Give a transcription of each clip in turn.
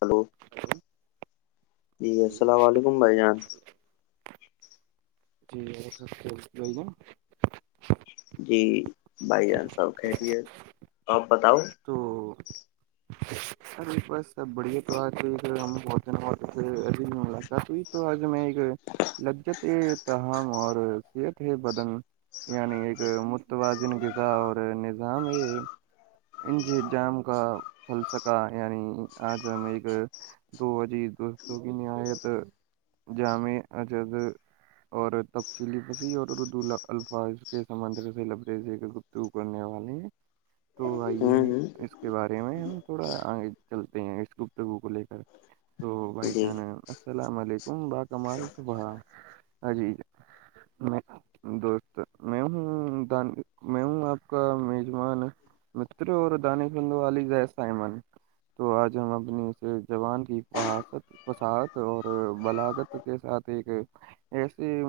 hello جی السلام علیکم بھائی جان جی اور سب خیریت بھائی جان جی بھائی جان سب خیریت آپ بتاؤ تو سر باس سب بڑھیا تو آات ہےھر ہمہ علاقہ تو یہ تو آج میں لججت تاہم اور صحت ہے بدن یعنی ایک متوازن غذا اور نظام ہے انجیرجام کا فلسکا یعنی آج ہم ایک تو عزیز دوستوں کی نہایت جامع عجد اور تفصیلی پسی اور اردو الفاظ کے سمندر کے لبریز ایک گپت دوگنی والی ہے تو آئیے ہوں ہوں اس کے بارے میں ہم تھوڑا آگے چلتے ہیں اس گفتگو کو لے کر تو بھائی جی جان السلام علیکم با کمال صبح ہا جی میں دوست میں ہوں میں ہوں آپ کا میزبان متر اور دان خندو والا لز ہے سائمان تو آج ہم اپنی اس زبان کی فحاست فصاحت اور بلاغت کے ساتھ ایک ایسیے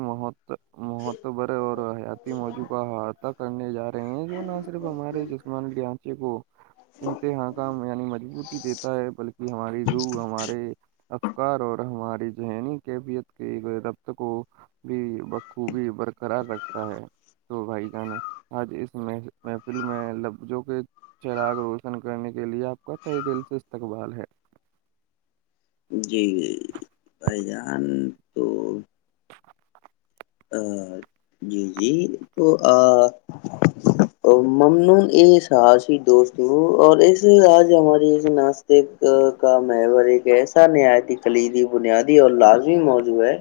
معتبر اور حیاتی موجوعہ ہاتھ پکڑنے جا رہے ہیں جو نہ صرف ہمارے جسمان کی انکھیں کو انتہا کا یعنی مضبوط دیتا ہے بلکہ ہماری روح ہمارے افکار اور ہماری ذہنی کیفیت کے ربط کو بھی بخوبی برقرار رکھتا ہے تو بھائی جانا آج اس محفل میں لب جو کہ چراغ روشن کرنے کے لیے آپ کا طہ دل سے استقبال ہے جی جیی بھائی جان تو جی جی تو آ ممنون یہ ساسیی دوست اور اس آج ہماری اس نا ایک کا موری ایسا نہایت کلیدی بنیادی اور لازمی موضوع ہے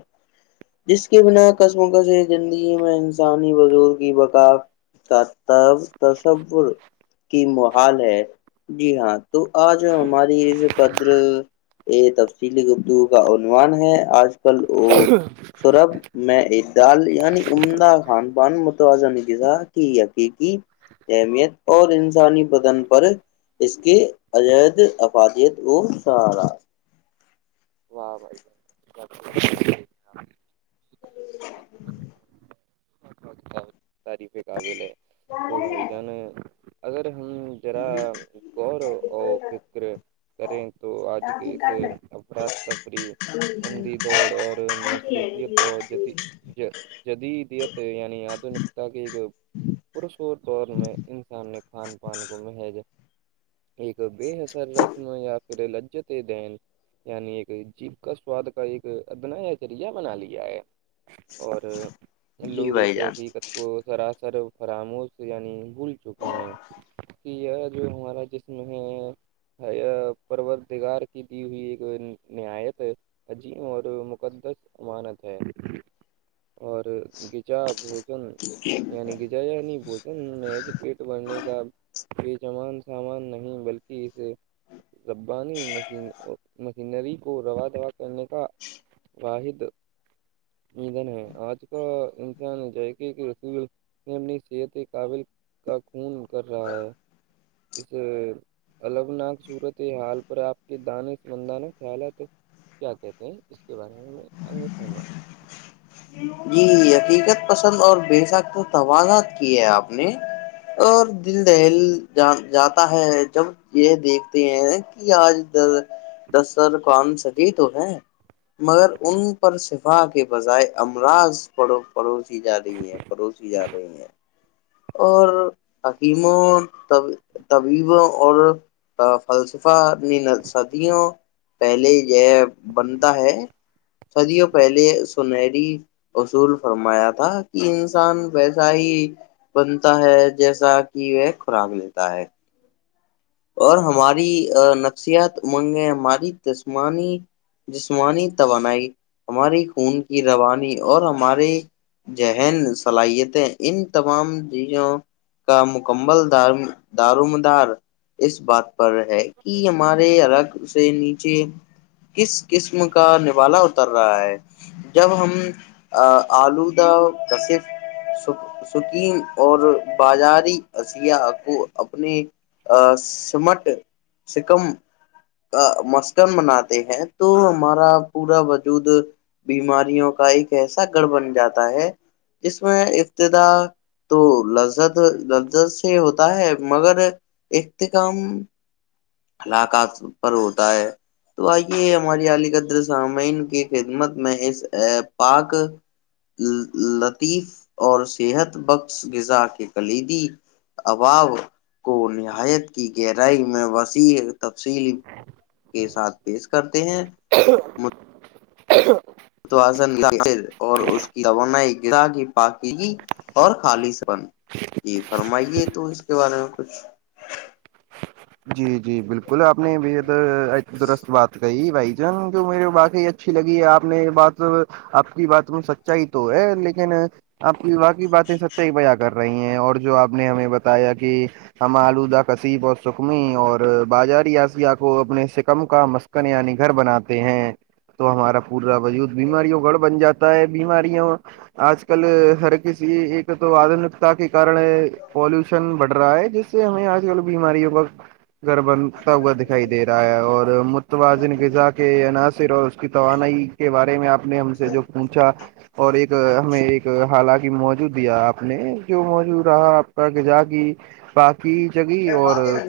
جس کے بنا کشم و کشص زندگی میں انسانی بدور کی بکا کا تصور کی محال ہے جی ہاں تو آج ہماری قدر یہ تفصیلی گفتگو کا عنوان ہے آج کل ہاں سوربھ میں اعتدال یعنی عمدہ خان پان متوازہن غزا کی حقیقی اہمیت اور انسانی بدن پر اس کے عجد افادیت کو سہارا واہ بھائی [inaudible] [inaudible] [inaudible] ہاں کے اس اپرھ کا تفری انندھی دوڑ اور مصروفیت اور جد جد دی تو یعنی آدنکتا کی سوور توور میں ان انسامنے کھان پان کو مہیج بے حسر رسم یا پھر لججتے دین یعنی ایک جیب کا سواد کا ایک ادنا یا چریا بنا لیا ہے اور جی لوگ اس بھائی سے جان حقیقت کو سراسر فراموش یعنی بھول چکے ہیں کہ ار جو ہمارا جسم ہے پرت دیگار کی دی ہوئی ایک نایت عجیم اور مقدس امانت ہے اور گغجا بوجن یعنی ج یعنی بوجن م پیٹ بھرنے کا بےچمان سامان نہیں بلکہ سے ربا نہیں مشین م سینری کو رو دا کرنے کا واحد نہیںان آج کا انسان ج ہے کہ کہ س میں اپنی صحت کے قابل کا خون کر رہا ہے اس الگناک صورت یہ حال پر آپ کے دان مندانا خیال ہے تو کیا کہتے ہیں اس کے بارے میں آگے فرما جی حقیقت پسند اور بے سکت توضات کی ہے آپ نے اور دل دہل ج جاتا ہے جب یہ دیکھتے ہیں کہ آج د در کان سجی تو ہے مگر ان پر شفا کے بجائے امراض پڑو پڑوس جا رہی ہے پڑوسی جا رہی ہیں اور تکیموں طبیبوں اور فلسفہ اپ صدیوں پہلے یہ بنتا ہے صدیوں پہلے سنری اصول فرمایا تھا کہ انسان ویسا ہی بنتا ہے جیسا کہ وہ خوراک لیتا ہے اور ہماری نفسیاتمنگیں ہماری تسمانی جسمانی توانائی ہماری خون کی روانی اور ہمارے ذہن صلاحیتیں ان تمام چیزوں کا مکمل د دارومدار اس بات پر ہے کہ ہمارے الرگ سے نیچے کس قسم کا نوالا اتر رہا ہے جب ہم آلودہ کا صف سکیین اور بازاری اشیا کو اپنے سمٹ سکم مسکن مناتے ہیں تو ہمارا پورا وجود بیماریوں کا ایک ایسا گڑھ بن جاتا ہے جس میں ابتدا تو لذت لذت سے ہوتا ہے مگر اخت کاام [inaudible] ہلاقات پر ہوتا ہے تو آئیے ہماری علی قدر سامعین کی خدمت میں اس پاک لل لطیف اور صحت بخش غذا کے کلیدی اباو کو نہایت کی گہرائی میں وس ی تفصیلی کے ساتھ پیش کرتے ہیں ہ [inaudible] [inaudible] توزن اور اس کی توانائی کی پاکی [inaudible] اور خالص پن جی فرمائیے تو اس کے بارے میں کچھ جی جی بلکل آپ نے بھی درست بات کہی بھائی جان جو میرے باقعی اچھی لگی ہے آپ نے یہ بات آپ کی بات میں سچائی تو ہے لیکن آپ کی واقی باتیں ہے سچائی بیا کر رہی ہیں اور جو آپ نے ہمیں بتایا کہ ہم آلودہ کسیف سکمی اور باجری اسیہ کو اپنے سکم کا مسکن یعنی گھر بناتے ہیں تو ہمارا پورا وجود بیماریوں گڑھ بن جاتا ہے بیماریوں آج کل ہر کسی ایک تو آدنکتا کے کارن پالوشن بڑھ رہا ہے جس سے ہمیں آج کل بیماریوں بس گھر بنتا ہوا دکھائی دے رہا ہے اور متوازن غذا کے عناصر اور اس کی توانائی کے بارے میں آپ نے ہم سے جو پونچھا اور ایک ہمیں ایک حالانکہ موجوع دیا آپ نے جو موجو رہا آپ تک جاگ باقی جگہ اور [inaudible]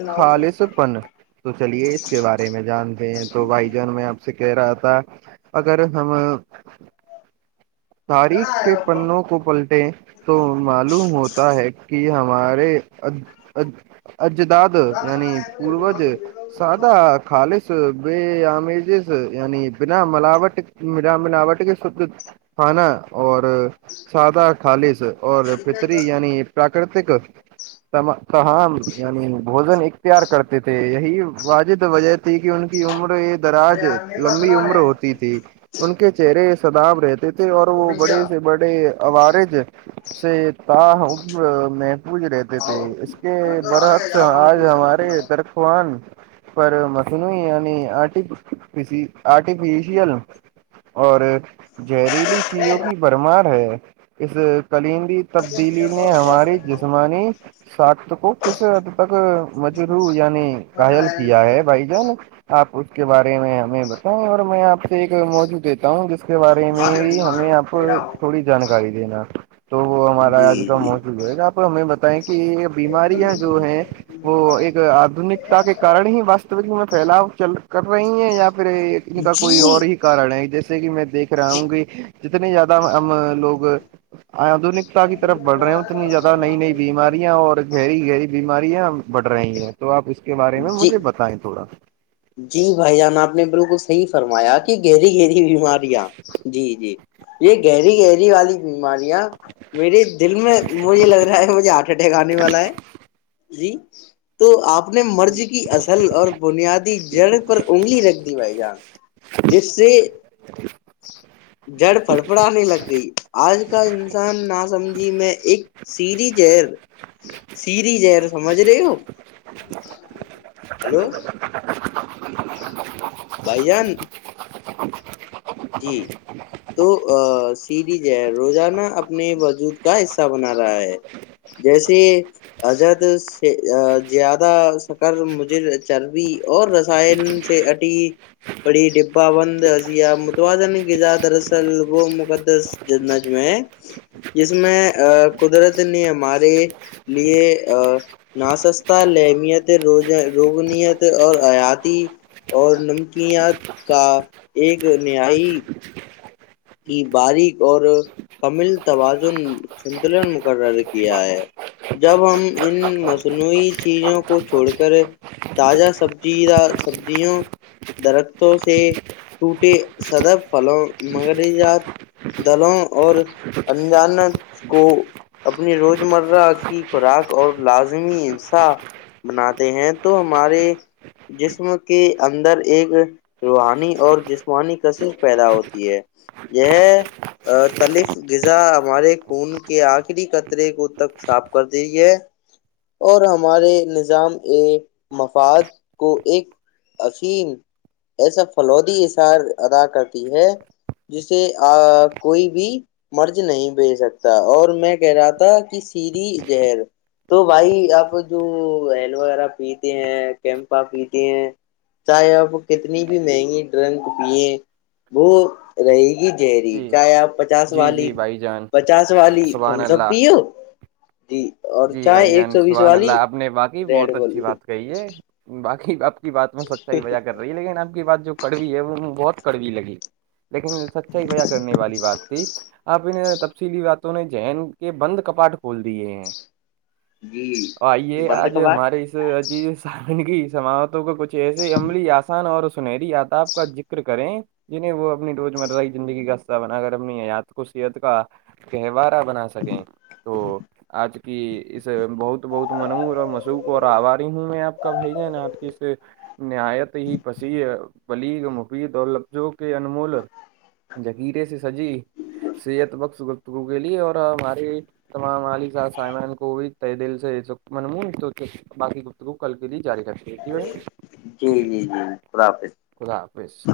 تپن تو چلیے اس کے بارے میں جانتے ہیں تو بھائی جان میں آپ سے کہہ رہا تھا اگر ہم تاریخ کے پنوں کو پلٹیں تو معلوم ہوتا ہے کہ ہمارے اد اد اجداد یعنی پووروج سات خالص بےمیزز یعنی بنا ملاوٹ بنا ملاوٹ کے شد کھانا اور سادہ خالص اور پتری یعنی پراکرتک ماں مین بوجن ایک [inaudible] کرتے تھے یہی واجد وجہ تھی کہ ان کی عمر ایک دراج لمبی عمر ہوتی ت ان کے چہرے ساداب رہتے تھے اور وہ بڑے سے بڑے عارج سے ت ہوں میں [inaudible] پوجھ رہتے تھے اس کے برعکس آج ہمارے ترخوان پر مسنوی یعنی آرٹیفسی آرٹیفشیل اور جہریلی چیزوں کی برمار ہے اس کلندی تبدیلی نے ہماری جسمانی ساخت کو کس حد تک رو یعنی گھایل کیا ہے بھائی جان آپ اس کے بارے میں میں بتاؤں اور میں آپ سے ایک موجوع دیتا ہوں جس کے بارے میں ہمیں آپ تھوڑی جانکاری دینا تو وہ ہمارا آج کا جی موجوع ہو گا تو ہمیں بتائیں کہ یہ بیماریاں جو ہیں وہ ایک آدنکتا کے کارن ہی واستوک میں پھیلاؤ چل کر رہی ہیں یا پھر ان کا کوئی جی اور ہی کارن ہے جیسے کہ میں دیکھ رہا جی ہوں گ جتنے زیادہ ہم لوگ آدنکتا کی طرف بڑ رہے ہو اتنی زیادہ نئی نئی بیماریاں اور گہری گہری بیماریاں بڑھ رہی ہیں تو آپ اس کے بارے میں جی مجھے بتائیں تھوڑا جی بھائی جان آپ نے بالکل صحیح فرمایا کہ گہری گہری بیماریاں جی جی یہ گہری گہری والی بیماریاں میرے دل میں مجھے لگ رہا ہے مجھے آٹ ٹھکانے والا ہے جی تو آپ نے مرضی کی اصل اور بنیاد جڑ پر انگلی رکھ دی بھائی جان جس سے جڑ پڑپڑاے لگ گئی آج کل انسان نا سمجھی میں ایک سیری جہر سیری جہر سمج رہی ہو ہلو [unintelligible] بھائی جان جی تو سیریز ہے روزانہ اپنے وجود کا حصہ بنا رہا ہے جیسے عجد سے زیادہ شکر مجر چربی اور رسائن سے بڑی بڑی ڈبا بند اقسیام توازن غذا دراصل وہ مقدس جنج میں ہے جس میں قدرت نے ہمارے لیے ا نا سستا لیہمیت ر روگنیت اور حیاتی اور نمکیات کا ایک نیائی کی باریک اور کمل توازن سنتلن مقرر کیا ہے جب ہم ان مصنوعی چیزوں کو چھوڑ کر تازہ سبزی یا سبزیوں درختوں سے ٹوٹے سدب پھلوں مغرزات دلوں اور انانس کو اپنی روزمرہ کی خوراک اور لازمی انصاف بناتے ہیں تو ہمارے جسم کے اندر ایک روحانی اور جسمانی کشش پیدا ہوتی ہے یہ تلف غذا ہمارے خون کے آخری قطرے کو تک صاف کر دی ہے اور ہمارے نظام ا مفاد کو ایک اسیل ایسا فلودی اثار ادا کرتی ہے جسے کوئی بھی مرض نہیں بج سکتا اور میں کہہ رہا تھا کہ سیدھی زہر تو بھائی آپ جو ریم غیرہ پیتے ہیں کیمپا پیتے ہیں چاہے آپ کتنی بھی مہنگی ڈرنک پیے وہ رہے گی گہری چاہے آپ پچاس والی پچاس والی تھمسپ پیو جی اور جی چاہے بھائی ایک جان سو بیس سبحان والی اللہ آپ نے واقعی ریڈ بہت بول اچھی بات کہیے باقی آپ کی بات میں سچائی وجہ کرتے ہیں وہی لیکن آپ کی بات جو کڑوی ہے وہ بہت کڑوی لگی لیکن سچائی وجہ کرنے والی بات تھی آپ نے تفصیلی بات تو نے زہن کے بند کپاٹ کھول دیے ہیں جی آئیے بند آج کباٹ ہمارے عجی سی سماعتوں کا کچھ ایسے عملی آسان اور سنہری یاتاب کا ذکر کریں جی نہیں وہ اپنی روزمرہ کی زندگی کا حصہ بنا کر اپنی حیات کو صحت کا کہوار بنا سکیں تو آج ک کہ اس بہت بہت منور اور مشکو ابھاری ہوں میں آپ کا بھائی جانا آپ کی نہایت ہی پسی بلیغ مفید اور لفظوں کے انمول جکیرے سے سجی صحت بخش گفتگو کے لیے اور ہمارے تمام عالی سائمان کو تہہ دل سے من باقی گفتگو کل کے لیے جاری کرتی ہیں ٹھیک ہے بھائی جان جی جی جی خدا حافظ خدا حافظ